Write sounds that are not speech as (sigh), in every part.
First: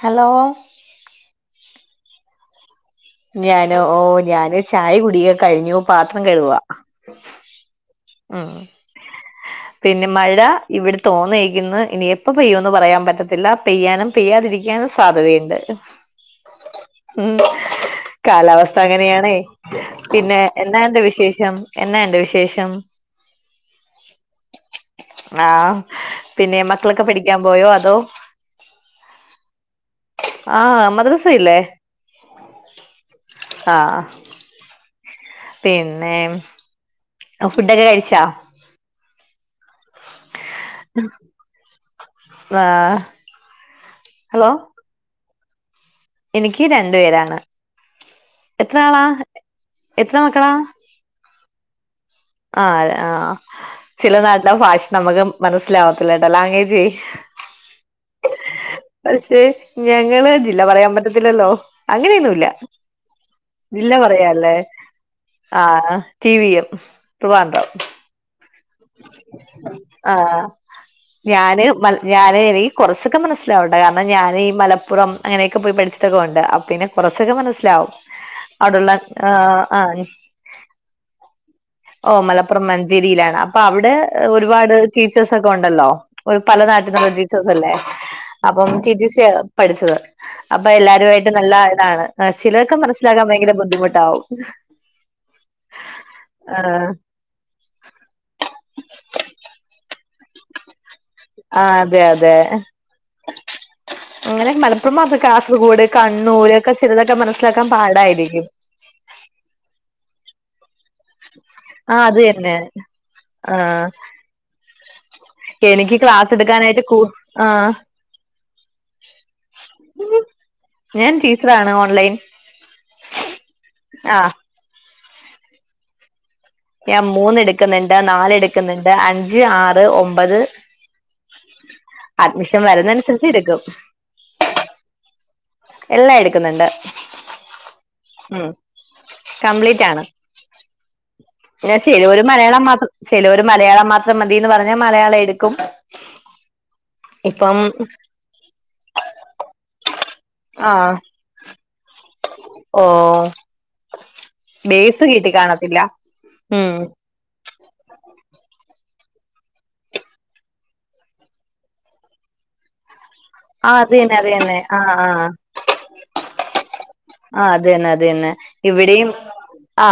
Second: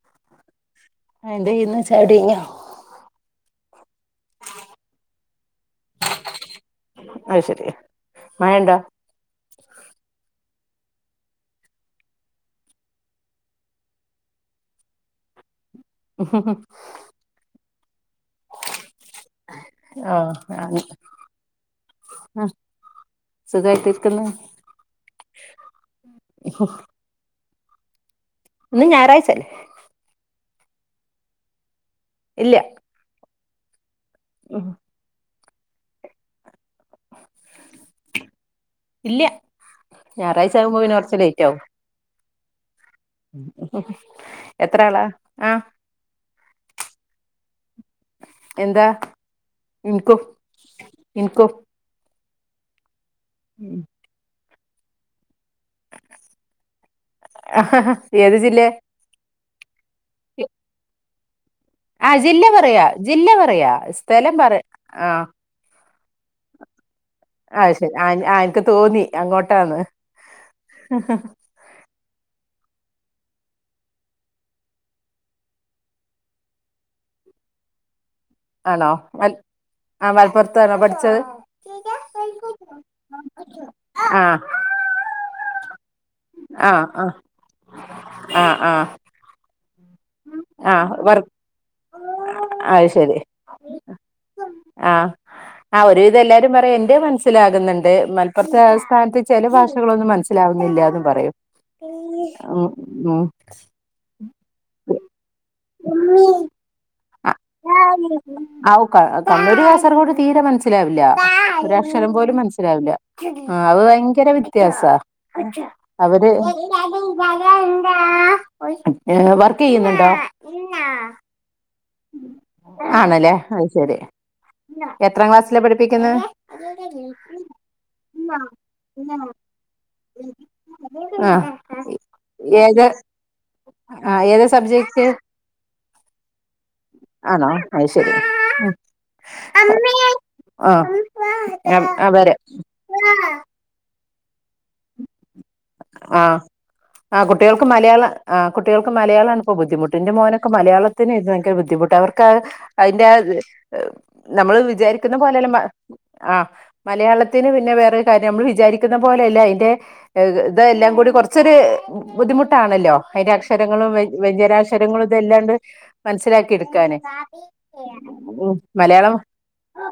Hello ആ എന്തെയ്ന്ന് ചായുടി കഴിഞ്ഞോ ഞാനോ ഓ ഞാന് ചായ കുടിയെ കഴിഞ്ഞു പാത്രം കഴുകുവ അഹ് ശെരി മയണ്ടാ പിന്നെ മഴ ഇവിട് തോന്നയിക്കിന്ന് ഇനി എപ്പ പെയ്യോ എന്ന് പറയാൻ പറ്റത്തില്ല പെയ്യാനും പെയ്യാതിരിക്കാനും സാധ്യതയിണ്ട് ഹ ഹ കാലാവസ്ഥ അങ്ങനെയാണേ ആ പിന്നെ എന്നാണ്ട് വിശേഷം എന്നാണ്ട് വിശേഷം സുഖായിട്ടിരിക്ക് ആഹ പിന്നെ മക്കളൊക്കെ പടിക്കാൻ പോയോ അതോ ഇന്ന് ഞായറാഴ്ചല്ലേ ആഹ് മദ്രസയില്ലേ ഇല്ല ആ ഉം പിന്നേം ഒ ഫുഡൊക്കെ കഴിച്ച ഇല്ല ഞായറാഴ്ച ആകുമ്പോ പിന്നെ കൊറച്ച് ലേറ്റ് ആവും വാ എത്ര ആളാ അ എനിക്ക് രണ്ടു പേരാണ് എത്ര എന്താ ആളാ എത്ര മക്കളാ ഇന്ക്കും ആഹ് അതെ ആഹ ഉം ചില നാട്ടിലെ ഫാഷ നമക്ക് മനസ്സിലാവാത്തില്ലേട്ട ലാംഗവേജ് ഏത് ജില്ലേ പക്ഷെ ഞങ്ങള് ജില്ല പറയാൻ പറ്റത്തില്ലല്ലോ ആ അങ്ങനെയൊന്നു ജില്ല ഇല്ല പറയാ ജില്ല പറയാ ജില്ല പറയാ സ്ഥലം പറ ലേ ആഹ് ആഹ് ടി വിയം അഹ് ശെരി ആന് ആന് ആഹ് ഞാന് മല് ഞാനെനി കൊറച്ചൊക്കെ മനസ്സിലാവുട്ട കാര്ണം ഞാൻ ഈ മലപ്പുറം അങ്ങനെയൊക്കെ പോയി പഠിച്ചിട്ടൊക്കെ ഒണ്ട്. അപ്പിന്നെ കൊറച്ചൊക്കെ മനസ്സിലാവും ആണോ ഔടള്ള ആഹ് ആ മലപ്പുറത്താണോ പഠിച്ചത് ഓ മലപ്പുറം മഞ്ചേരിയിലാണ് പ്പ അവിടെ ആഹ് ഒരുപാട് ടീച്ചേഴ്സ് ഒക്കെ ഒണ്ടല്ലോ ഒരു പല ആഹ് ആഹ് നാട്ടിന്നൊക്കെ (unintelligible) അല്ലേ ആഹ് അപ്പം ആഹ് ടിട്ടീ സിയാ പഠിച്ചത് അപ്പൊ ആഹ് വർ എല്ലാരുവായിട്ട് നല്ല ഇതാണ് ചിലർക്ക് അത് ശരി മനസ്സിലാക്കാൻ ഭയങ്കര ബുദ്ധിമുട്ടാവും ആഹ് ആ ഒരുവിധം എല്ലാരും പറയും ആഹ് എന്റെ മനസ് ത്തിലാകുന്ന്ണ്ട്. മലപ്പൊറ്ത്തെ ആസ്ഥാനത്ത് ചെല ഭാഷകളൊന്നും മന സ്സിലാവുന്നില്ലാന്നും പറയും ആഹ് അതെ അതെ ഉം ഉം അങ്ങനെ മലപ്പുറം മാത്ര കാസർഗോഡ് കണ്ണൂർ ഒക്കെ ചെലതൊക്കെ മനസ്സിലാക്കാൻ പാടായിരിക്കും ക കണ്ണൂര് കാസർകോട് തീരെ മൻസ ത്തിലാവില്ല ഒരു ആഹ് അക്ഷരം അത് പോലും തന്നെ മനസ്സിലാവില്ല ആഹ് അഹ് ഭയങ്കര വ്യത്യാസാ എനിക്ക് അവര് ക്ലാസ് എടുക്കാനായിട്ട് കൂ ആഹ് ഏഹ് വർക്കെയ്യ്ന്ന്ണ്ടോ ഞാൻ ടീച്ചറാണ് ഓൺലൈ ആണ്ല്ലേ. അത് ശരി ആഹ് എത്രാം ക്ലാസ്സിലാ പഠിപ്പിക്കുന്നെ ഞാൻ മൂന്ന് എടുക്ക്ന്ന്ണ്ട്. നാല് എടുക്ക്ന്ന്ണ്ട് അഞ്ച് ആറ് ഒമ്പത് ആഹ് അഡ്മിഷൻ ഏത് വരുന്നൻസരിച്ച് ഇട്ക്കും ആഹ് ഏതാ സബ്ജെക്റ്റ് എല്ലാം എട്ക്ക്ന്ന്ണ്ട് ആണോ അഹ് ശരി കംപ്ലീറ്റ് ആണ്. ന്നെ ആഹ് ചെലോര് അവര് മലയാളം മാത്രം ചെലോര് മലയാളം മാ മതിന്ന് പറഞ്ഞാ മലയാളം എട് ആഹ് ആഹ് ഇപ്പം കുട്ടികൾക്ക് മലയാളം ആഹ് കുട്ടികൾക്ക് മലയാളണ്പ്പോ ബുദ്ധിമുട്ട് ഇന്റെ മോന് ക്കെ ആഹ് മലയാളത്തിനേതു ഭയങ്കെര ബുദ്ധിമുട്ട് അവർക്ക് ഓ അയിന്റെത് (unintelligible) നമ്മൾ ബേസ് വിചാരിക്കുന്ന കിട്ടി പോലെല്ല മ കാണത്തില്ല ആഹ് ഉം മലയാള ത്തിന് പിന്നെ വേറൊരു കാര്യം അമ്മൾ വിചാരിക്കുന്ന പോലെയല്ല അയിന്റെ (unintelligible) ഇതെല്ലാം കൂടി കൊറച്ചൊരു ബുദ്ധിമുട്ടാണല്ലോ അയിന്റെ ആഹ് അക്ഷരങ്ങളും അത് വ തന്നെ അത് തന്നെ ആഹ് വ്യഞ്ജനാക്ഷരങ്ങളും ആഹ് ഇതെല്ലാണ്ട് മനസ്സിലാക്കി എട്ക്കാന് ആഹ് അതന്നെ അതന്നെ ഇവിടെയും ആ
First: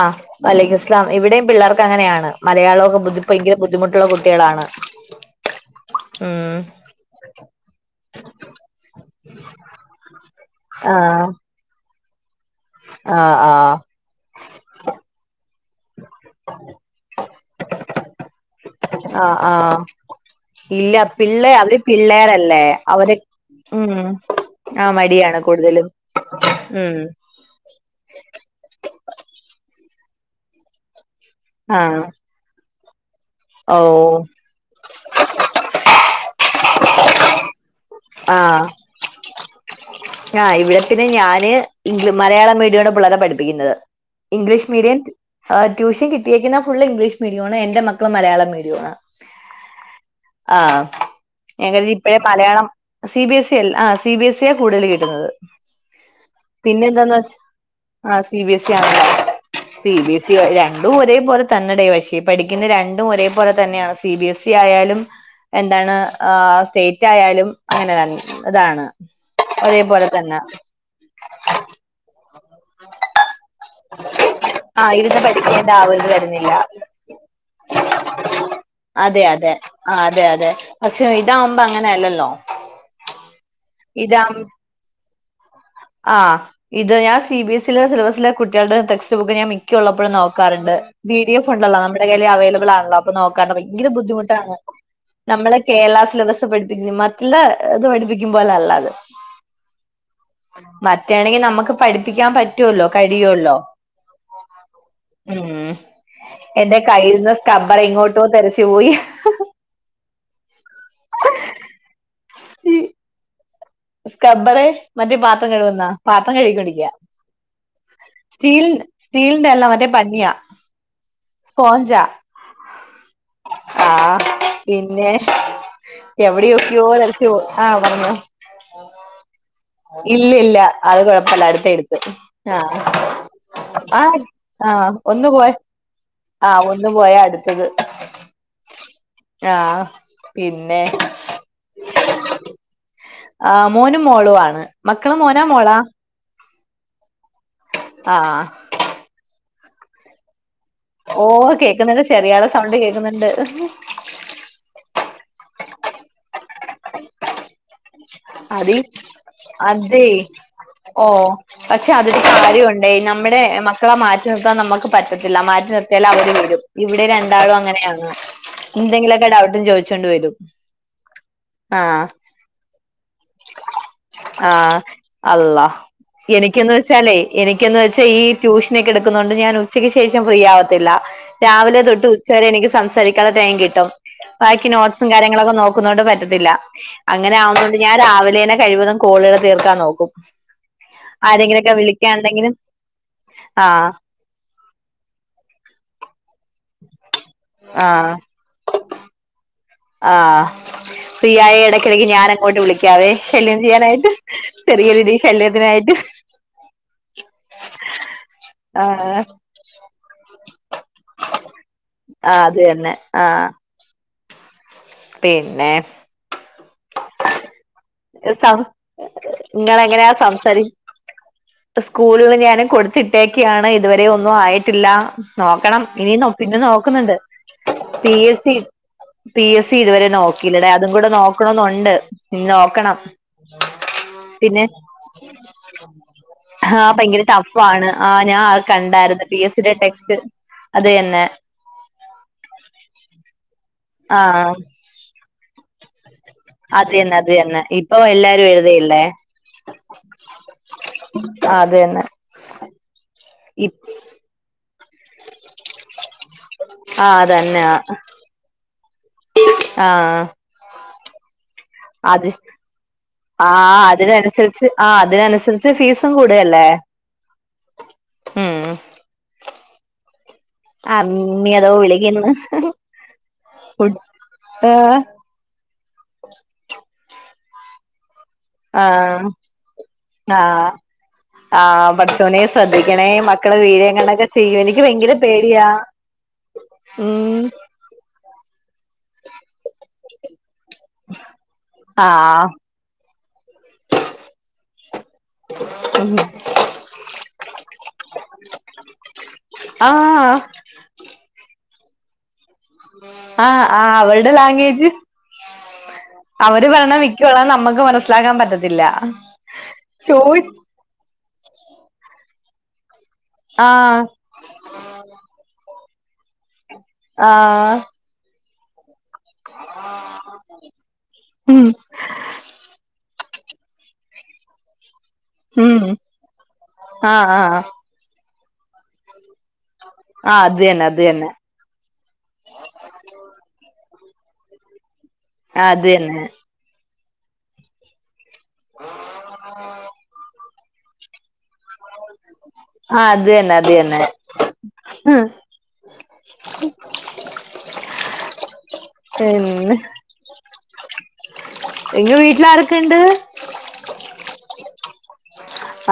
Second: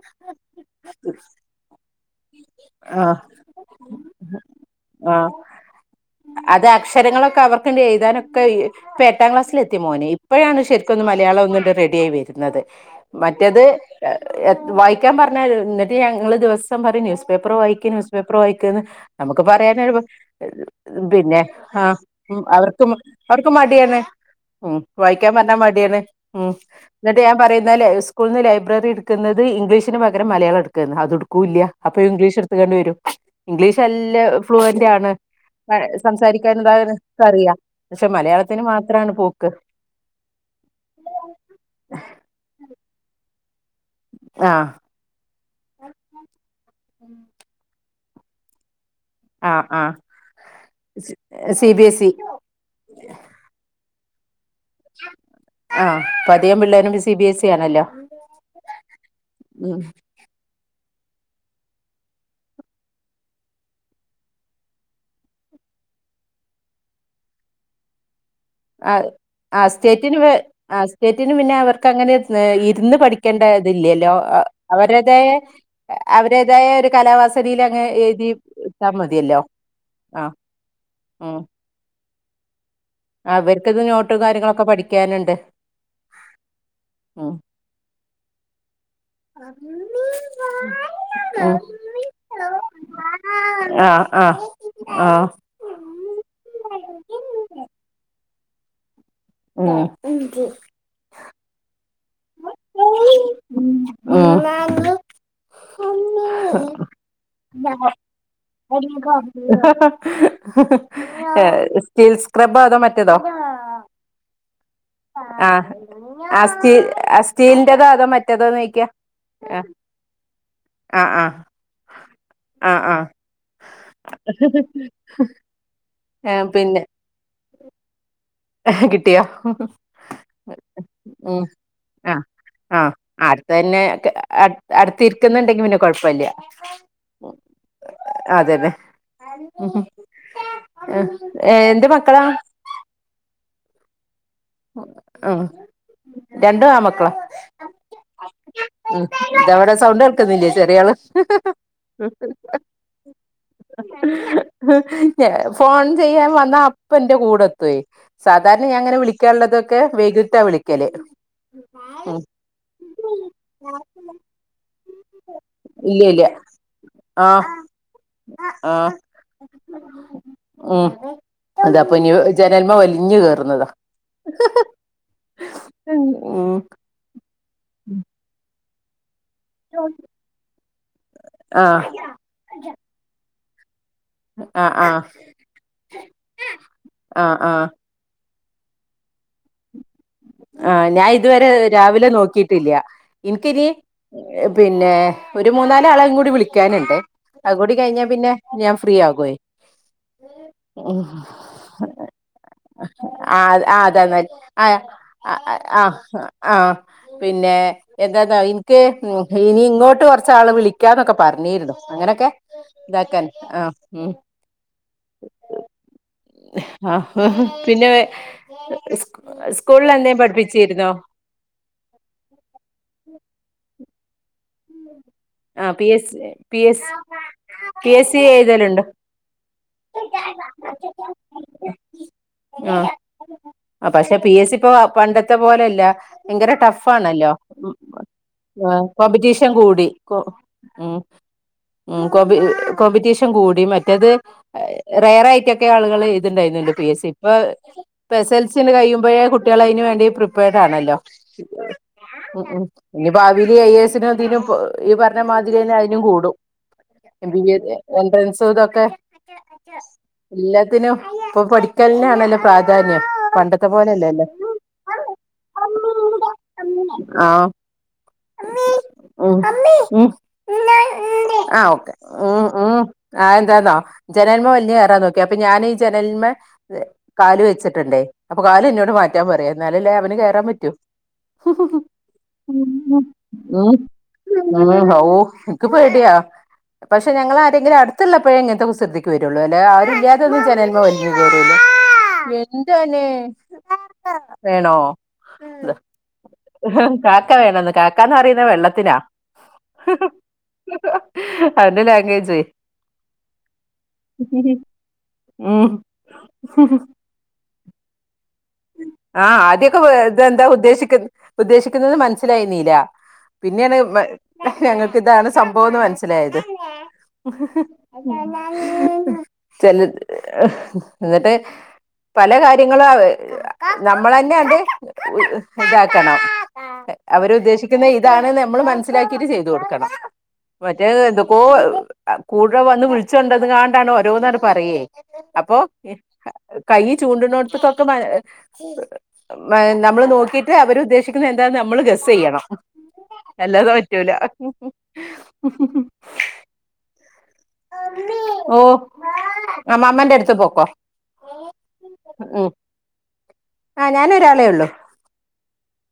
വലൈക്കുസ്ലാം ഇവിടെയും പിള്ളാർക്ക് ത്തങ്ങനെയാണ് മലയാളക്കെ ആഹ് ബുദ്ധി ഭയങ്കെര ബുദ്ധിമുട്ടുള്ള കുട്ട്യേളാണ് ഉം സ്ഥരങ്ങളൊക്കെ അവർക്ണ്ട് എഴുതാനൊക്കെ. ഇപ്പ എട്ടാം ക്ലാസ്സിലത്തി മോന് ഇപ്പഴാണ് ശരിക്കൊന്ന് ആഹ് മലയാളം ഒന്ന്ന്റെ റെഡി ആയി വര്ന്നത് ആഹ് മറ്റെത് ആഹ് എ വായിക്കാൻ പറഞ്ഞാ ഇന്നട്ട് ഞങ്ങള് ദിവസം പറിം ന്യൂസ് പേപ്പർ വായിക് ന്യൂസ് പേപ്പർ വായിക്ക്ന്ന്. ആഹ് നമുക്ക് ആഹ് പറയാനൊഴിവ് ഇല്ല പിന്നെ പിള്ളേ അവര് ആഹ് പിള്ളേരല്ലേ അവർക്ക് അവര് അവർക്കു മട്യാണ് ഉം ഉം ആ മടിയാണ് വായിക്ക്യാംപറഞ്ഞാ മടി കൂടുതലും ആണ് ഉം ഇന്നട്ട് ഞാൻ പറയുംന്നേല് സ് സ്കൂള്ന്ന് ലൈബ്രറി ഇട്ക്കുന്നത് ഇംഗ്ലീഷിന് പകരം മലയാളം ഇട്ക്കാ ന്ന്അതും ക്കൂല്ല അപ്പൊ ആഹ് ഇംഗ്ലീഷ് ഇട്ത്ത് ങ്ങാണ്ട് വരും ഓ ഇംഗ്ലീഷ് അല്ല ഫ്ലുവന്റ് ആണ്. സംസാരിക്കാനും താനുംക്കറിയാ. പക്ഷെ മലയാളത്തിന് മാത് ത്രാണ് പോക്ക് ആഹ് ഇവിടെ തന്നെ ഞാന് ഇ മലയാളം മീഡിയമാണ്‌ പിള്ളാരെ പഠിപ്പിക്കുന്നത് ആഹ് ഇംഗ്ലീഷ് മീഡിയന്റ് ആഹ് ട്യൂഷൻ കിട്ടിയേക്ക്ന്ന ഫുള്ള് ഇംഗ്ലീഷ് മീഡിയാണ്. എന്റെ മക്കള് മലയാളം മീഡിയൊ ആണ് ആഹ് ആഹ് ആഹ് സി എങ്ങനെ ബി എസ് ഇ രിപ്പെയേ മലയാളം സി ബിഎസ് അല് ആ സി ബി എസി കൂട (unintelligible) ല് ആഹ് ഇപ്പ അധികം പിള്ളേരും സി ബി കിട്ട്ന്നത്പിന്നെന്താന്നച്ച് എസ് ഇ ആണല്ലോ ആ സി ബി എസ് ഇ ആണല്ലോ ക് ഉം സി ബി എസ് ഇ രണ്ടും ഒരേപോലെ തന്നെടേ പക്ഷേ പഠിക്കുന്ന രണ്ടും ഒരേ പോലെ തന്നെയാണ് സി ബി എസ് ഇ ആയാലും എന്താണ് ആ സ്റ്റേറ്റ് ആയാലും അങ്ങനെ തന്നെ ഇതാണ് ആ ഒരേപോലെ സ്റ്റേറ്റിന് വേ തന്നെ സ്റ്റേറ്റിന് പിന്നെ അവർക്ക് അങ്ങനെ ഇരുന്ന് പഠിക്കേണ്ട ഇതില്ലല്ലോ ആ അവരെതെ ഇരുന്ന് പഠിക്കേണ്ട ആ ഒരിത് വരുന്നില്ല അവരേതായ ഒരു കലാവാസനീൽ അങ്ങനെ എഴുതി ഇട്ടാ അതെ മതിയല്ലോ അതെ ആ അതെ ആഹ് അതെ പക്ഷെ ഇതാവുമ്പോ അങ്ങനെ അല്ലല്ലോ അവർക്ക്ത് നോട്ടും ഇതാ കാര്യങ്ങളൊക്കെ പഠിക്കാന്ണ്ട് ആഹ്. ഇത് ഞാൻ സി ബി എസിലെ സിലബസിലെ കുട്ട്യേള്ടെ ടെസ്റ്റ്ബുക്ക് ഞാ മിക്ക ഉള്ളപ്പോഴും നോ കരന്റ് ബി ഡിഫ് ഉണ്ടല്ലോ നമ്മുടെ കയ്യില് അവൈലബിളാണല്ലോ അപ്പൊ നോക്കാതെ പോയി ങ്കിലും ആഹ് ആഹ് ബുദ്ധിമുട്ടാണ് ആഹ് നമ്മളെ കേരളാ സിലബസ് പഠിപ്പിക്കുന്നത് മറ്റുള്ള ഇത് പഠിപ്പിക്കുന്ന പോല അല്ലാ ഇത് ഉം. മറ്റാണെങ്കിൽ നമുക്ക് പഠിപ്പിക്കാൻ പറ്റുവല്ലോ കഴിയല്ലോ ഉം ഉം എന്റെ കയ്യിൽ നിന്ന് സ്ക്ബ്ബർ എങ്ങോട്ടോ തെറിച്ചു പോയി സ്റ്റീൽ സ്ക്രബോ അതോ മറ്റേതോ സ്കബ്ബർ മറ്റേ പാത്രം ആഹ് കഴന്നാ പാത്രം ആഹ് സ്റ്റീ കഴിക്കൊണ്ടിരിക്കാ ആഹ് സ്റ്റീലിന്റെതോ അതോ സ്റ്റീ മറ്റേതോന്ന് ചോയിക്കാ സ്റ്റീലിന്റെ എല്ലാം മറ്റേ പഞ്ഞിയാ ആഹ് ആഹ് സ്പോഞ്ചാ ആഹ് ആഹ് ആഹ് ഏഹ് എവിടെയോക്കിയോ (unintelligible) ആഹ വന്നു ആഹ് കിട്ടിയാ ഇല്ല അത് ഉം കൊഴപ്പല്ല അടുത്ത എടുത്ത് ആഹ ആഹ് ആഹ അടുത്ത തന്നെ ആഹ് അ ആഹ് ഒന്ന് പോയ അടുത്തിരിക്കുന്നുണ്ടെങ്കി പിന്നെ കുഴപ്പല്ല ആഹ് ഒന്ന് പോയാ അടുത്തത് അതെ അതെ ഉം ആഹ് പിന്നെ എന്ത്‌ മക്കളാ ആ മോനും മോളും ആണ് മക്കള് മോനാ മോളാ രണ്ടു ആമക്കളാ ആഹ് ഉം ഇതവിടെ സൗണ്ട് കേൾക്കുന്നില്ലേ ചെറിയള് ഓ കേക്കുന്നുണ്ട് ചെറിയള സൗണ്ട് കേക്കുന്നുണ്ട്. ഫോൺ ചെയ്യാൻ വന്ന അപ്പന്റെ കൂടെ എത്തേ സാധണ അതി ഞാങ്ങനെ വിളി അതെ ഓ പക്ഷെ ഉം അതൊരു കാര്യമുണ്ടേ നമ്മുടെ മക്ക മക്കളെ മാറ്റി നിർത്താൻ നമുക്ക് പറ്റത്തില്ല മാറ്റി ഇല്ല നിർത്തിയാൽ ഇല്ല അവര് വരും ഇവിടെ ആഹ് രണ്ടാളും അങ്ങനെയാണ് ആഹ് എന്തെങ്കിലുമൊക്കെ ഡൗട്ടും ചോദിച്ചോണ്ട് വരും. ഉം അത ഇപ്പൊ ആഹ് ഇനി ജനന്മ വലിഞ്ഞഞ് കയറുന്നതാ ആഹ അല്ല ഉം എനിക്കന്ന് (unintelligible) എനിക്കന്ന് വെച്ചാ ഈ ട്യൂഷൻ ഒക്കെ എടുക്കുന്നുണ്ട് ഞൻ ഉച്ച ഉച്ചയ്ക്ക് ശേഷം ഫ്രീ ആവത്തില്ല രാവിലെ ആഹ് തൊട്ട് ഉച്ച വരെ എനിക്ക് സംസാരിക്കാുള്ളെ ടൈം കിട്ടും. ബാക്കി ആഹ് ആഹ് നോട്ട്സും കാര്യങ്ങളൊക്കെ നോക്കുന്നൊണ്ട് പറ്റത്തില്ല അങ്ങനെ ആഹ് ആവുമ്പോ ആഹ് ഞാൻ രാവിലെനെ കഴിവതും കോളുകൾ തീർക്കാൻ നോക്കും ആ ഞാൻ ഇതുവരെ ആരെങ്കിലൊക്കെ രാവിലെ വിളിക്കാണ്ടെങ്കിലും നോക്കിട്ടില്ല എനിക്കിനി ആഹ് പിന്നെ ഒരു മൂന്നാല് ആളുംകൂടി വിളിക്കാനുണ്ട് അതും കൂടി കഴിഞ്ഞാ ആഹ് പിന്നെ ഞാൻ ഫ്രീ ആകും. ആഹ് ഫ്രീയായ ഇടയ്ക്കിടക്ക് ഞാൻ അങ്ങോട്ട് വിളിക്കാവേ ആ ശല്യം ആ ചെയ്യാനായിട്ട് അതാന്ന ആ ചെറിയൊരു ആ ആ ആ പിന്നെ എന്താന്നോ എനിക്ക് ആഹ് ഇനി ഇങ്ങോട്ട് കുറച്ച് ആള് വിളിക്ക വിളിക്കാന്നൊക്കെ പറഞ്ഞിരുന്നു അങ്ങനെയൊക്കെ ആഹ് അത് തന്നെ ഇതാക്കൻ ആഹ് ഉം പിന്നെ ആ പിന്നെ സ്കൂളിൽ പഠിപ്പിച്ചിരുന്നോ (unintelligible) സ്കൂളിൽ ഞൻ കൊടുത്തിട്ടേ ക്കാണ് ഇതുവരെ ഒന്നും ആയിട്ടില്ല ആ നോക്കണം പി എസ് ഇനി പിന്നെ പി എസ് നോക്കുന്നുണ്ട് പി എസ് സി ഏഴുതലുണ്ടോ പി എസ് സി ഇതുവരെ നോക്കില്ലട അതും കൂടെ നോക്കണന്നുണ്ട് ഇനി ആ നോക്കണം ആ പക്ഷെ പി എസ് സി പിന്നെ ഇപ്പൊ പണ്ടത്തെ പോലെല്ല ഭയങ്കര ആഹ ഭയങ്കര ടഫാണല്ലോ ടഫ് ടഫ് ആണ് ആഹ് ഞാൻ അത് കണ്ടായിരുന്ന പി കോമ്പറ്റീഷൻ എസ് സിയുടെ കൂടി ടെക്സ്റ്റ് അത് ഉം തന്നെ ഉം കോമ്പറ്റീഷൻ കൂടി മറ്റേത് ആ റയറയിട്ടൊക്കെ മിക്ക ആളുകള് എഴുതുന്ന് ഉണ്ടായിരുന്നല്ലോ പി അത് എസ് സി തന്നെ അത് ഇപ്പൊ തന്നെ ഇപ്പൊ ഇപ്പോ എസ് എല്ലാരും എസ് എൽ സി എഴുതയില്ലേ കഴിയുമ്പോഴേ കുട്ടികൾ അതിന് വേണ്ടി പ്രിപ്പയേർഡ് ആണല്ലോ ആ അത് തന്നെ ഉം ഉം ഇനി ഭാവില് ഇ ഐ എ എസിനും ഇതിനും പോ ഈ പറഞ്ഞ മാതിരിയന്നെ അതിനും കൂടും ആ എം ബി എ അതന്നെ എൻട്രൻസും തൊക്കെ ആ എല്ലാത്തിനും ഇപ്പൊ പഠിക്കലിനാണല്ലോ പ്രാധാന്യം പണ്ടത്തെ ആഹ് പോലെല്ലല്ലോ അതിനനുസരിച്ച് ആഹ് അതിനനുസരിച്ച് ഫീസും കൂടല്ലേ ആഹ് ഉം ഉം ഉം അമ്മി ആഹ് അതോ ഓക്കേ വിളിക്കുന്നു ഉം ഉം ആഹ് ന്താന്നോ ജനലിൽ മേ ആ വലിഞ്ഞു കേറാൻ നോക്കി അപ്പൊ ഞാനീ ജനലിമ്മേ കാല് വെച്ചിട്ടുണ്ടേ അപ്പൊ കാല് ആ എന്നോട് മാറ്റാൻ പറയാ എന്നാലല്ലേ അവന് ആ കേറാൻ പറ്റു ആ പഠച്ചോനെ ഉം ശ്രദ്ധിക്കണേ മക്കള് വീഴെങ്ങാനൊക്കെ ചെയ്യും എനിക്ക് ഭയങ്കര ഓഹ് ഇക്ക് പേടിയാ പക്ഷെ ഉം ഞങ്ങള് ആരെങ്കിലും അടുത്തുള്ളപ്പോഴേ ഇങ്ങനത്തെ കുസൃതി ക്ക്‌ വേരോള്ളൂ അല്ലാതെ ആരുല്ലാത്തൊന്നും ജനലിമ്മേ വലിഞ് കേറൂല ആഹ് എന്തന്നെ വേണോ ഉം കാക്ക വേണന്ന് കാക്കന്ന് പറയുന്ന വെള്ളത്തിനാ ആഹ് അവന്റ ലാംഗ്വേജ് ആഹ് ആഹ് അവള്ടെ ലാംഗ്വേജ് ഉം അവര് പറയാണ വി കി ള്ള നമുക്ക് മനസ്സിലാക്കാൻ പറ്റ ആഹ് ആദ്യൊക്കെ വേർതെ ഇതെന്താ ഉദ്ദേശിക്ക ഉദ്ദേശിക്കുന്നത് ന്ന് മനസ്സിലായിന്നീല പിന്നെണ് ആഹ് ഞങ്ങൾക്ക് ഇതാണ് സംഭവം എന്ന് മനസ്സിലായത് ആഹ് ചെല ഹ് എന്നിട്ട് ഉം പല കാര്യങ്ങള് അവ്വ് നമ്മളന്നെ അത് ഉം ഇതാക്കണം ആഹ് ആഹ് അവരുദ്ദേശിക്കുന്ന ഇതാണ് ന്ന് നമ്മൾ മനസ്സിലാക്കിട്ട് ചെയ്തൊടുക്കണം ആഹ് അത് തന്നെ മറ്റേത് എന്തൊക്കോ കൂടെ വന്ന് വിളിച്ചോണ്ടെന്ന് കാണ്ടാണ് ഓരോന്നങ്ങ് പറയേ അപ്പൊ അത് തന്നെ കൈ ചുണ്ട്ണ്ണോട്ടത്തക്കൊക്കെ മാ നമ്മൾ നോക്കി അവർ ഉദ്ദേശിക്കുന്ന എന്താണ് നമ്മള് ഗസ്- സ്ചെയ്യണം ആഹ് അത് തന്നെ ആഹ് അത് തന്നെ അല്ലാതെ അത് തന്നെ പറ്റൂല ഓ പിന്നെ മ്മമ്മന്റെ അടുത്ത് പോക്കോ നിങ്ങ വീട്ടിൽ ആരൊക്കെ ണ്ട് ആഹ് ഞാനൊരാളെ ഒള്ളു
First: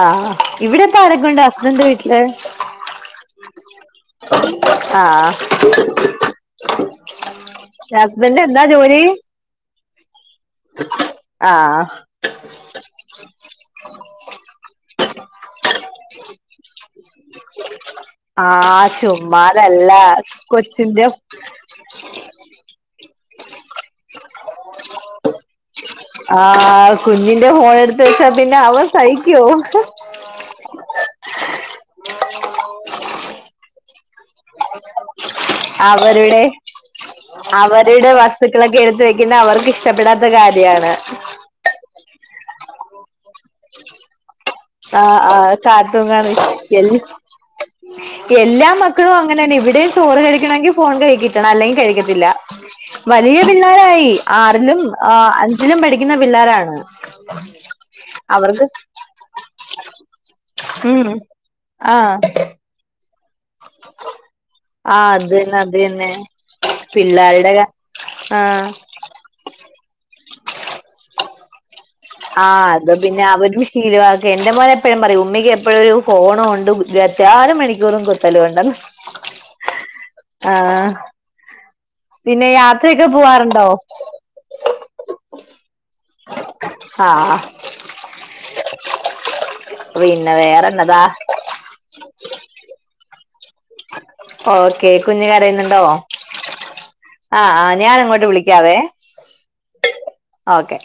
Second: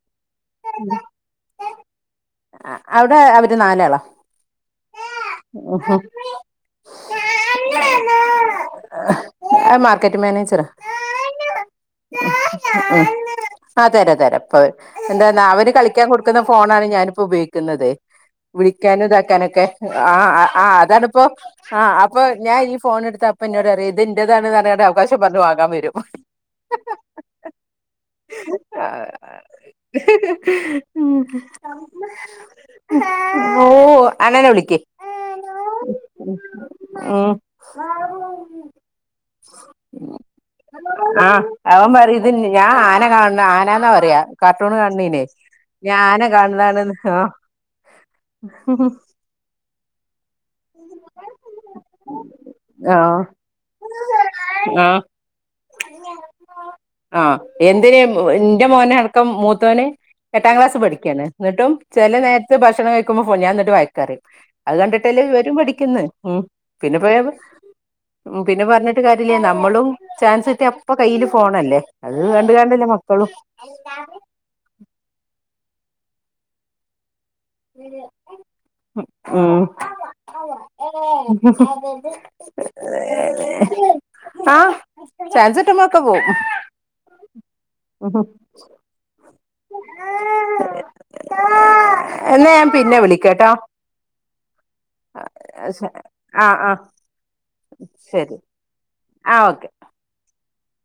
ആഹ് ഇവിടെപ്പൊ ആരൊക്കെ ഉണ്ട് ഹസ്ബൻഡ് ൻ്റെ വീട്ടില് അഹ് അവിടെ അവര് നാലാള ആഹ് ഹസ്ബന്ഡ് എന്താ ജോലി അത് മർക്കറ്റിങ്ങ് മാനേജറ ആഹ് ഉം ആഹ് തരാ തരാം പ്പ എന്താന്നാ അവന് കളിക്കാൻ കൊടുക്കുന്ന ഫോണാണ് ഞാനിപ്പോ ഉപയോഗിക്കുന്നത് ആഹ് വിളിക്കാനും ഇതാക്കാനൊക്കെ ചുമ്മാതല്ല ആഹ് ആഹ് അതാണ് കൊച്ചിന്റെ ആഹ് അപ്പൊ ഞാൻ ഈ ഫോൺ എടുത്ത അപ്പ ഇന്നോടറിയും ഇത് ന്റേതാണെന്ന് പറഞ്ഞ്ക്കാണ്ട് അവകാശം പറഞ്ഞു വാങ്ങാൻ വരും ആഹ് കുഞ്ഞിന്റെ ഫോൺ എടുത്ത് വെച്ചാ പിന്നെ അവൻ സഹിക്കോ ഉം ഓ അങ്ങനെ വിളിക്കി അവരുടെ അവരുടെ വസ്തുക്കളൊക്കെ എടുത്ത് വെക്കുന്നത് അവർക്ക് ഇഷ്ടപ്പെടാത്ത കാര്യാണ് ആ അവൻ പറയുന്ന ഇതി ഞാൻ ആന കാണണ് ആനന്നാ പറയാ കാർട്ടൂണ് ആഹ് കാണണീനേ ആഹ് കാർട്ടൂൺ ഞാആന കാണി കാണുന്നാണ് എൽ ഓ എല്ലാ മക്കളും അങ്ങനെന്നെ ഇവിടെയും ചോറ് കഴിക്കണങ്കിൽ ഫോൺ കയ്യി കിട്ടണം അല്ലെങ്കിൽ കഴിക്കത്തില്ല ആ ആ വലിയ പിള്ളേരായി ആറിലും ആ ആഹ് അഞ്ചിലും പഠിക്കുന്ന പിള്ളേരാണ് ആഹ് എന്തിന അവർക്ക് എന്റെ മോന അടക്കം മൂ മത്തോന് എട്ടാം ക്ലാസ് ഉം പഠിക്കുകയാണ് എന്നിട്ടും ആഹ് ചില നേരത്തെ ഭക്ഷണം കഴ ക്കുമ്പ ഞാൻ എന്നിട്ട് വാഴക്കാറിയും അത് ആഹ് കണ്ടിട്ടല്ലേ ഇവരും തന്നെ അത് പഠിക്കുന്നു തന്നെ ഉം പിന്നെ പോയാ പിള്ളേരുടെ ആഹ് ക നമ്മളും ചാൻസ് കിട്ടി അപ്പൊ കയ്യിൽ ഫോണല്ലേ അത് കണ്ട് ആഹ് കണ്ടല്ലേ അത് പിന്നെ മക്കളും അവര് ശീലവാ ഓ എന്റെ മോനെ എപ്പോഴും പറയും ഉമ്മിക്ക് എപ്പോഴും ഒരു ഫോണുണ്ട് വെ മണിക്കൂറും കുത്തല ഉണ്ടന്ന് ഉം ആഹ് പിന്നെ യാത്രയൊക്കെ പോവാറുണ്ടോ ആഹ് ചാൻസ് കിട്ടുമ്പളൊക്കെ പോവും ആഹ് (inaudible) പിന്നെ വേറെന്നതാ എന്നാ ഞാൻ പിന്നെ വിളിക്കട്ടോ ഓക്കെ കുഞ്ഞ് കരയുന്നുണ്ടോ ആഹ് ആഹ് ആഹ് ആഹ് ഞാന് അങ്ങോട്ട് ശരി വിളിക്കാവേ ആഹ് ഓക്കെ ഓക്കെ